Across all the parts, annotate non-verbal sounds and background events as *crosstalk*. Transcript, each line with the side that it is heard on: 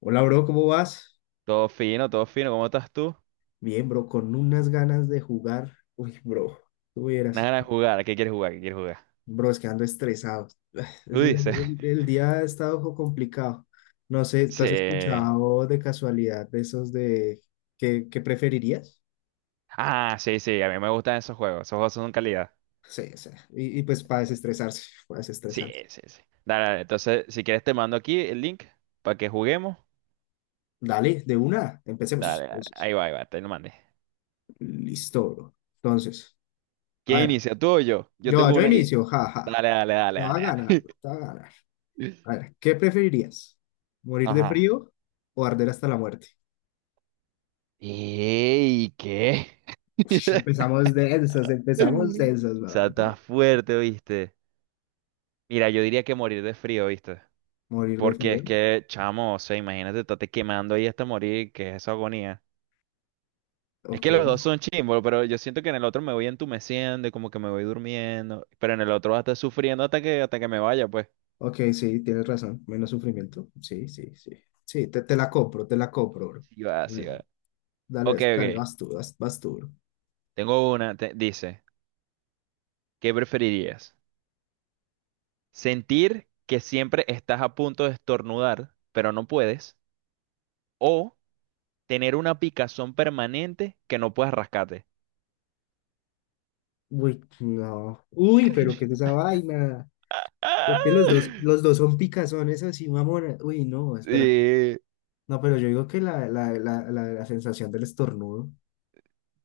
left: Hola, bro, ¿cómo vas?
right: Todo fino, todo fino. ¿Cómo estás tú?
left: Bien, bro, con unas ganas de jugar. Uy, bro, tú
right: Nada
left: vieras.
right: ganas de jugar. ¿A ¿Qué quieres jugar? ¿Qué quieres jugar?
left: Bro, es que ando estresado. *sighs*
right: Tú
left: El,
right: dices.
left: el-
right: *laughs*
left: el día ha estado un complicado. No sé, ¿tú has
right: Sí.
left: escuchado de casualidad de esos de qué preferirías?
right: Ah, sí, sí. A mí me gustan esos juegos. Esos juegos son calidad.
left: Sí, sí. Y pues para desestresarse, para
right: Sí,
left: desestresarse.
right: sí, sí. Dale, dale. Entonces, si quieres, te mando aquí el link para que juguemos.
left: Dale, de una, empecemos.
right: Dale, dale.
left: Entonces,
right: Ahí va, ahí va. Te lo mandé.
left: listo, bro. Entonces, a
right: ¿Quién
left: ver,
right: inicia? ¿Tú o yo? Yo
left: yo,
right: tengo
left: yo
right: una aquí.
left: inicio, ja, ja, ja.
right: Dale, dale, dale,
left: Te va a
right: dale,
left: ganar,
right: dale.
left: bro, te va a ganar. A
right: *laughs*
left: ver, ¿qué preferirías? ¿Morir de
right: Ajá.
left: frío o arder hasta la muerte?
right: ¿Qué?
left: Ush,
right: *laughs*
left: empezamos densos, empezamos densos,
right: O sea,
left: weón.
right: está fuerte, ¿viste? Mira, yo diría que morir de frío, ¿viste?
left: Morir de
right: Porque
left: frío.
right: es que, chamo, o sea, imagínate, estarte quemando ahí hasta morir, que es esa agonía. Es
left: Ok,
right: que los dos son chimbos, pero yo siento que en el otro me voy entumeciendo y como que me voy durmiendo, pero en el otro vas a estar sufriendo hasta que me vaya, pues.
left: ok, sí, tienes razón. Menos sufrimiento. Sí, sí, sí. Sí, te la compro, te la compro, bro.
right: Sí va,
left: A
right: sí
left: ver,
right: va.
left: dale,
right: Ok, ok.
left: dale, vas tú, bro.
right: Tengo una, dice, ¿qué preferirías? ¿Sentir que siempre estás a punto de estornudar, pero no puedes? ¿O tener una picazón permanente que no puedes rascarte?
left: Uy, no. Uy, pero ¿qué es esa vaina?
right: *laughs* Ah,
left: Es que los dos son picazones así, mamona. Uy, no, espera.
right: sí,
left: No, pero yo digo que la sensación del estornudo.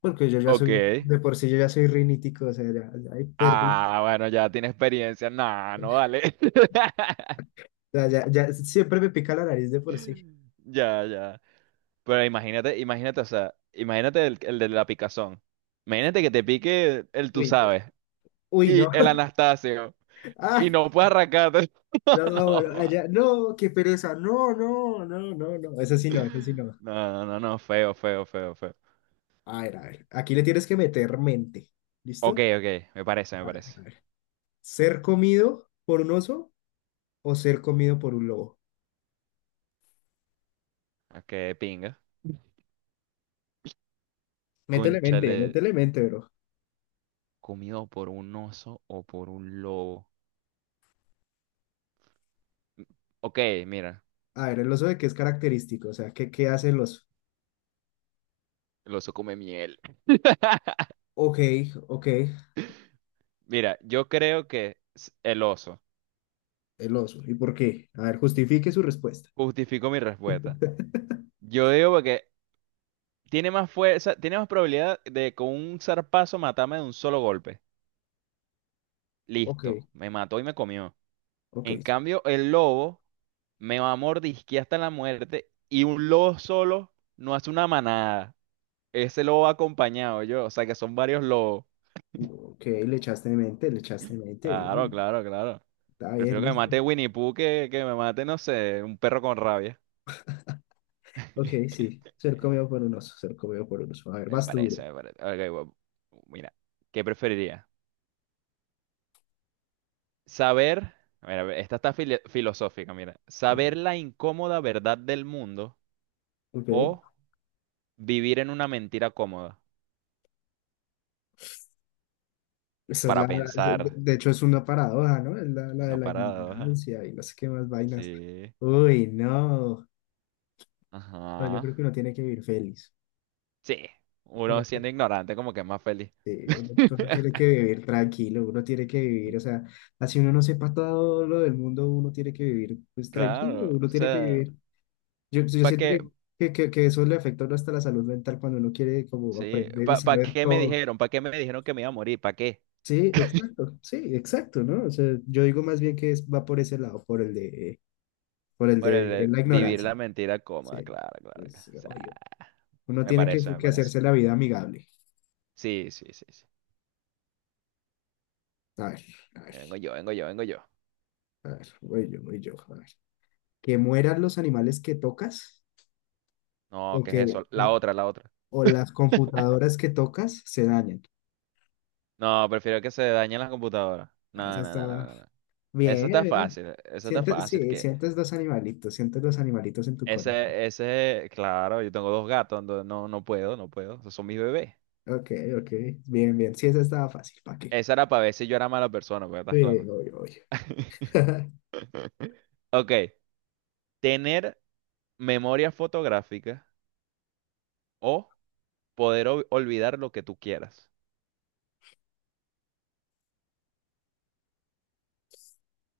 left: Porque yo ya soy,
right: ok.
left: de por sí yo ya soy rinítico, o sea, ya ahí perdí.
right: Ah, bueno, ya tiene experiencia. No, no vale. *laughs*
left: O sea, ya siempre me pica la nariz de por sí.
right: Ya, ya. Pero imagínate, imagínate, o sea, imagínate el de la picazón. Imagínate que te pique el, tú
left: Uy, no.
right: sabes
left: Uy,
right: y
left: no.
right: el
left: *laughs*
right: Anastasio y
left: Ay,
right: no puedes arrancarte. *laughs*
left: no, no,
right: No,
left: allá, no, qué pereza. No, no, no, no, no. Eso sí
right: no,
left: no, eso sí no.
right: no, no, no, feo, feo, feo, feo.
left: A ver, a ver. Aquí le tienes que meter mente.
right: Ok,
left: ¿Listo?
right: ok, me parece, me
left: A ver,
right: parece.
left: a ver. ¿Ser comido por un oso o ser comido por un lobo?
right: Ok, pinga. Cónchale,
left: Métele mente, bro.
right: comido por un oso o por un lobo. Ok, mira,
left: A ver, el oso de qué es característico, o sea, ¿qué hace el oso?
right: el oso come miel.
left: Ok, ok.
right: Mira, yo creo que el oso.
left: El oso. ¿Y por qué? A ver, justifique su respuesta.
right: Justifico mi respuesta.
left: *laughs*
right: Yo digo porque tiene más fuerza, tiene más probabilidad de con un zarpazo matarme de un solo golpe.
left: Ok,
right: Listo, me mató y me comió.
left: ok,
right: En
left: sí.
right: cambio, el lobo me va a mordisquear hasta la muerte y un lobo solo no hace una manada. Ese lobo va acompañado yo, o sea que son varios lobos.
left: Ok, le echaste mente,
right: Claro,
left: bien.
right: claro, claro.
left: Está bien,
right: Prefiero que me
left: listo.
right: mate Winnie Pooh que me mate, no sé, un perro con rabia.
left: Ok,
right: *laughs*
left: sí. Ser comido por un oso, ser comido por un oso. A ver,
right: Me
left: vas tú, bro.
right: parece, me parece. Ok, bueno, mira, ¿qué preferiría? Saber, mira, esta está filosófica, mira. Saber
left: Ah,
right: la incómoda verdad del mundo
left: ok.
right: o vivir en una mentira cómoda
left: Esa es la,
right: para
left: esa-
right: pensar.
left: de hecho es una paradoja, ¿no? Es la de
right: Una
left: la
right: parada,
left: ignorancia y no sé qué más vainas.
right: sí.
left: Uy, no. No, yo
right: Ajá.
left: creo que uno tiene que vivir feliz.
right: Sí. Uno siendo ignorante como que es más feliz.
left: Sí, uno tiene que
right: *laughs*
left: vivir tranquilo, uno tiene que vivir, o sea, así uno no sepa todo lo del mundo, uno tiene que vivir pues tranquilo,
right: Claro,
left: uno
right: o
left: tiene que
right: sea,
left: vivir. Yo
right: ¿para
left: siento
right: qué?
left: que eso le afecta a uno hasta la salud mental cuando uno quiere como
right: Sí,
left: aprender y
right: ¿para
left: saber
right: qué me
left: todo.
right: dijeron? ¿Para qué me dijeron que me iba a morir? ¿Para qué?
left: Sí,
right: *laughs*
left: exacto, sí, exacto, ¿no? O sea, yo digo más bien que es, va por ese lado, por el
right: Por
left: de vivir en la
right: vivir
left: ignorancia.
right: la mentira
left: Sí,
right: cómoda, claro, claro, claro.
left: pues, obvio. Uno
right: Me
left: tiene que,
right: parece, me
left: que
right: parece.
left: hacerse la vida amigable.
right: Sí, sí, sí, sí.
left: A ver, a ver,
right: Vengo yo, vengo yo, vengo yo.
left: a ver, voy yo, a ver. Que mueran los animales que tocas
right: No,
left: o
right: ¿qué es
left: que
right: eso? La otra, la otra.
left: o las
right: *laughs*
left: computadoras que tocas se dañen.
right: No, prefiero que se dañen las computadoras.
left: Ah, eso
right: No, no, no, no,
left: está
right: no, no. Eso
left: bien,
right: está
left: bien.
right: fácil, eso está
left: Sientes,
right: fácil.
left: sí,
right: Que
left: sientes los animalitos en tu corazón.
right: ese, claro, yo tengo dos gatos, entonces no, no puedo, no puedo. Esos son mis bebés.
left: Ok, ok, bien, bien. Sí, esa estaba fácil, ¿para qué?
right: Esa era para ver si yo era mala persona, pero
left: Sí,
right: estás claro.
left: oye, oye.
right: *laughs*
left: *laughs*
right: Ok, tener memoria fotográfica o poder olvidar lo que tú quieras.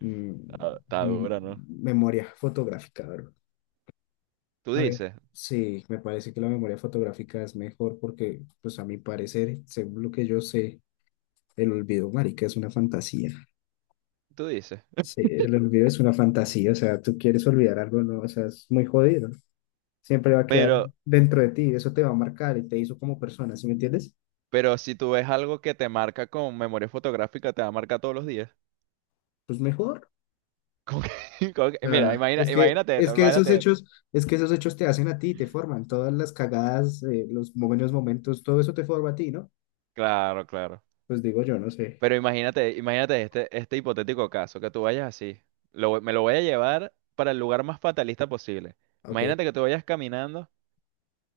left: Mm,
right: Está
left: mm,
right: dura, ¿no?
left: Memoria fotográfica, bro.
right: Tú
left: A ver,
right: dices,
left: sí, me parece que la memoria fotográfica es mejor porque, pues a mi parecer, según lo que yo sé, el olvido, marica, es una fantasía.
right: tú dices.
left: Sí, el olvido es una fantasía, o sea, tú quieres olvidar algo, ¿no? O sea, es muy jodido. Siempre va a quedar
right: Pero,
left: dentro de ti, eso te va a marcar y te hizo como persona, ¿sí me entiendes?
right: pero si tú ves algo que te marca con memoria fotográfica, te va a marcar todos los días.
left: Pues mejor.
right: *laughs* Mira,
left: ah
right: imagina,
left: es que,
right: imagínate
left: es
right: esto,
left: que esos
right: imagínate esto.
left: hechos, es que esos hechos te hacen a ti, te forman, todas las cagadas, los buenos momentos, todo eso te forma a ti, ¿no?
right: Claro, claro.
left: Pues digo yo, no sé.
right: Pero imagínate, imagínate este hipotético caso, que tú vayas así. Me lo voy a llevar para el lugar más fatalista posible.
left: Ok,
right: Imagínate que tú vayas caminando,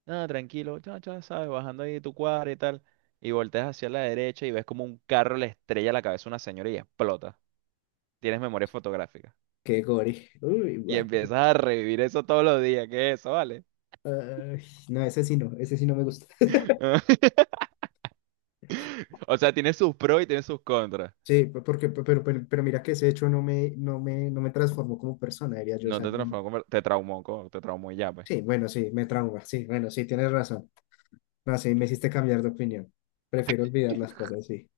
right: ah, tranquilo, cha, cha, sabes, bajando ahí tu cuadra y tal, y volteas hacia la derecha y ves como un carro le estrella la cabeza a una señora y explota. Tienes memoria fotográfica.
left: qué gore. Uy,
right: Y
left: what.
right: empiezas a revivir eso todos los días. ¿Qué es eso, vale?
left: Ay, no, ese sí no, ese sí no me gusta. *laughs*
right: *laughs* O sea, tiene sus pros y tiene sus contras.
left: Sí, porque, pero mira que ese hecho no me transformó como persona, diría yo, o
right: No
left: sea,
right: te
left: no.
right: transformó, te traumó, te traumó y ya, pues.
left: Sí, bueno, sí, me trauma. Sí, bueno, sí, tienes razón. No, sí, me hiciste cambiar de opinión. Prefiero olvidar las cosas, sí.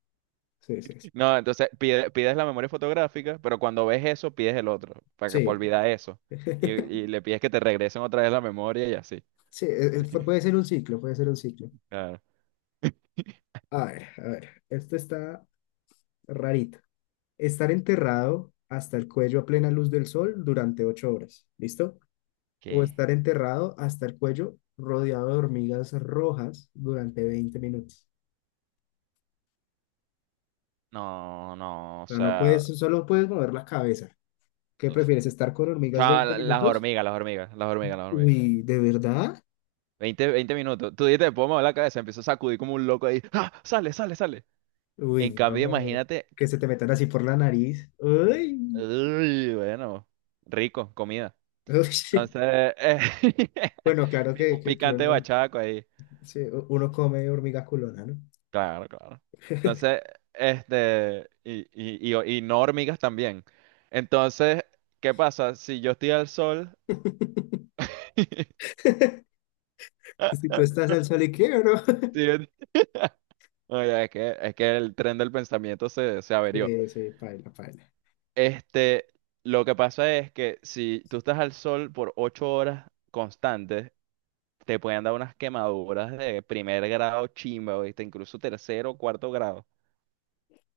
left: Sí, sí.
right: No, entonces pides la memoria fotográfica, pero cuando ves eso, pides el otro, para
left: Sí.
right: olvidar eso.
left: Sí,
right: Y,
left: *laughs*
right: y le pides que te regresen otra vez la memoria y así.
left: sí, puede ser un ciclo, puede ser un ciclo.
right: Claro.
left: A ver, esto está rarito. Estar enterrado hasta el cuello a plena luz del sol durante 8 horas, ¿listo? O
right: ¿Qué?
left: estar enterrado hasta el cuello rodeado de hormigas rojas durante 20 minutos.
right: No, no, o
left: O sea, no
right: sea,
left: puedes, solo puedes mover la cabeza. ¿Qué
right: f-
left: prefieres, estar con hormigas veinte
right: chaval, las
left: minutos
right: hormigas, las hormigas, las hormigas, las hormigas.
left: Uy, ¿de verdad?
right: Veinte minutos. Tú dices, puedo mover la cabeza, empiezo a sacudir como un loco ahí. ¡Ah! Sale, sale, sale. En
left: Uy, no,
right: cambio, imagínate.
left: que se te metan así por la nariz. Uy,
right: Uy, bueno, rico, comida.
left: *laughs* uy, sí.
right: Entonces, eh, *laughs*
left: Bueno, claro que,
right: un
left: que
right: picante
left: uno,
right: bachaco ahí.
left: sí, uno come hormiga culona, ¿no?
right: Claro, claro. Entonces, y no hormigas también. Entonces, ¿qué pasa? Si yo estoy al sol,
left: *laughs*
right: *laughs*
left: Si tú estás al sol y qué, bro. *laughs*
right: sí, oye, es que el tren del pensamiento se, se averió.
left: Sí, sí, paila, paila.
right: Este, lo que pasa es que si tú estás al sol por 8 horas constantes, te pueden dar unas quemaduras de primer grado chimba, ¿viste? Incluso tercero o cuarto grado.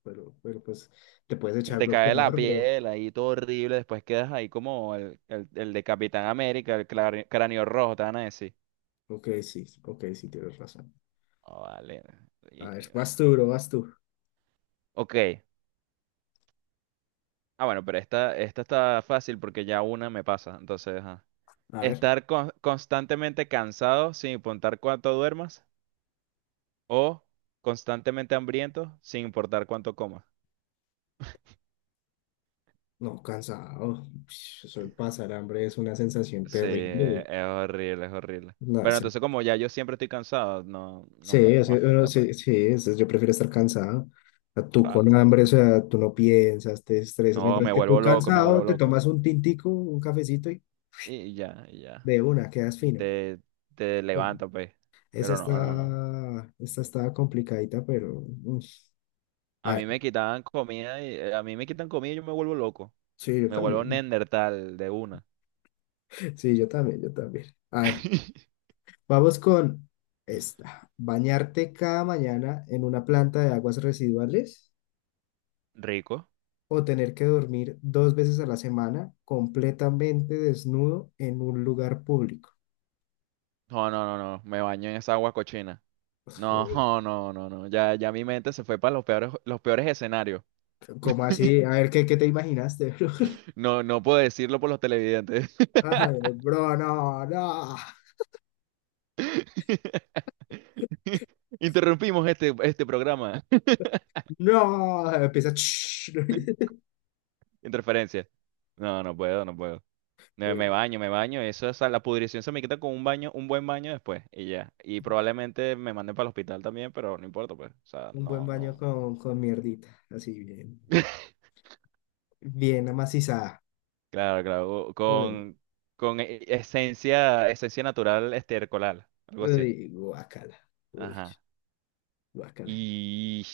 left: Pero pues te puedes
right: Se
left: echar
right: te cae la
left: bloqueador, bro.
right: piel ahí, todo horrible. Después quedas ahí como el de Capitán América, el cráneo rojo, te van a decir.
left: Ok, sí, ok, sí, tienes razón.
right: Oh, vale.
left: A
right: Y-
left: ver, vas tú, bro, vas tú.
right: Ok. Ah, bueno, pero esta está fácil porque ya una me pasa. Entonces, ajá.
left: A ver,
right: Estar constantemente cansado sin importar cuánto duermas o constantemente hambriento sin importar cuánto comas.
left: no, cansado. Ush, eso de pasar hambre es una sensación
right: Sí,
left: terrible.
right: es horrible, es horrible.
left: No,
right: Pero entonces como ya yo siempre estoy cansado, no, no me,
left: sí,
right: no me
left: bueno,
right: afecta, pues.
left: sí, sí, yo prefiero estar cansado. O sea, tú con
right: Claro.
left: hambre, o sea, tú no piensas, te estresas,
right: No,
left: mientras
right: me
left: que tú
right: vuelvo loco, me
left: cansado
right: vuelvo
left: te
right: loco.
left: tomas un tintico, un cafecito y
right: Y ya, y ya.
left: de una, quedas
right: Y
left: fino.
right: te
left: Sí.
right: levantas, pues. Pero no, no.
left: Esta está complicadita, pero. A
right: A mí
left: ver,
right: me quitaban comida y a mí me quitan comida y yo me vuelvo loco.
left: sí, yo
right: Me vuelvo
left: también.
right: Neandertal de una.
left: *laughs* Sí, yo también, yo también. A ver,
right: *laughs*
left: vamos con esta. Bañarte cada mañana en una planta de aguas residuales
right: Rico.
left: o tener que dormir dos veces a la semana completamente desnudo en un lugar público.
right: No, no, no, no. Me baño en esa agua cochina. No,
left: Uy.
right: *laughs* no, no, no. Ya, ya mi mente se fue para los peores escenarios.
left: ¿Cómo así?
right: *laughs*
left: A ver, ¿qué te imaginaste, bro?
right: No, no puedo decirlo por los televidentes.
left: *laughs* Ay, bro, no, no,
right: *laughs* Interrumpimos este programa.
left: no. Empieza. "Shh".
right: *laughs*
left: *laughs*
right: Interferencia. No, no puedo, no puedo. Me
left: Uy.
right: baño, me baño. Eso, es la pudrición se me quita con un baño, un buen baño después y ya. Y probablemente me manden para el hospital también, pero no importa, pues. O sea,
left: Un buen
right: no,
left: baño
right: no.
left: con mierdita, así bien,
right: *laughs*
left: bien amacizada.
right: Claro, claro.
left: Uy,
right: Con esencia natural estercolal, algo así.
left: uy, guácala, uy,
right: Ajá.
left: guácala,
right: Y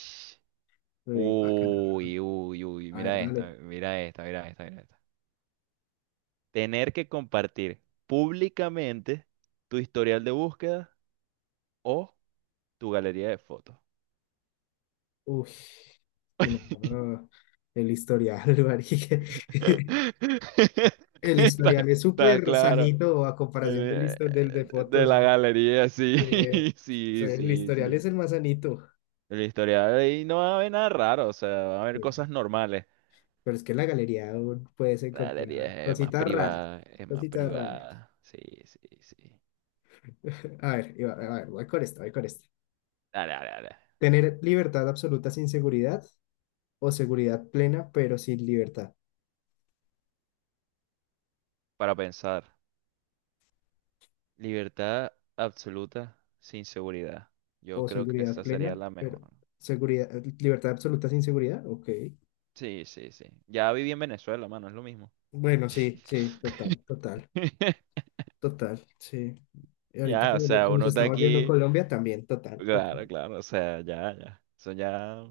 left: uy, guácala.
right: uy, uy, uy,
left: A ver,
right: mira esta,
left: dale.
right: mira esta, mira esta, mira esta. Tener que compartir públicamente tu historial de búsqueda o tu galería de fotos.
left: Uy, y no,
right: *laughs*
left: no, el historial, *laughs* marica. El
right: Está,
left: historial es
right: está
left: súper
right: claro.
left: sanito a
right: El,
left: comparación del
right: eh,
left: de
right: de
left: fotos.
right: la galería, sí,
left: eh,
right: *laughs*
left: sí,
right: sí,
left: el
right: sí,
left: historial
right: sí.
left: es el más sanito.
right: El historial ahí no va a haber nada raro, o sea, va a haber
left: eh,
right: cosas normales.
left: pero es que en la galería aún puedes
right: La
left: encontrar
right: galería es más
left: cositas raras.
right: privada, es más
left: Cositas raras.
right: privada. Sí, sí, sí.
left: *laughs* A ver, a
right: Eh,
left: ver, voy con esto, voy con esto.
right: dale, dale, dale.
left: Tener libertad absoluta sin seguridad o seguridad plena pero sin libertad.
right: Para pensar. Libertad absoluta sin seguridad. Yo
left: O
right: creo que
left: seguridad
right: esa sería
left: plena,
right: la
left: pero
right: mejor.
left: seguridad, libertad absoluta sin seguridad. Ok.
right: Sí, sí, sí. Ya viví en Venezuela, mano, es lo mismo.
left: Bueno, sí, sí, total,
right: *laughs*
left: total, total, sí. Y ahorita
right: Ya, o sea,
left: como
right: uno
left: se
right: está
left: está volviendo
right: aquí.
left: Colombia, también, total, total.
right: Claro, claro, o sea, ya, ya. Eso ya,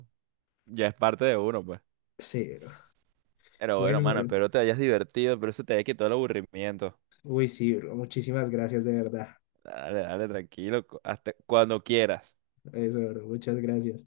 right: ya es parte de uno, pues.
left: Sí, bro.
right: Pero bueno,
left: Bueno,
right: mano,
left: bro.
right: espero te hayas divertido, pero eso te haya quitado el aburrimiento.
left: Uy, sí, bro. Muchísimas gracias, de verdad.
right: Dale, dale, tranquilo, hasta cuando quieras.
left: Eso, bro. Muchas gracias.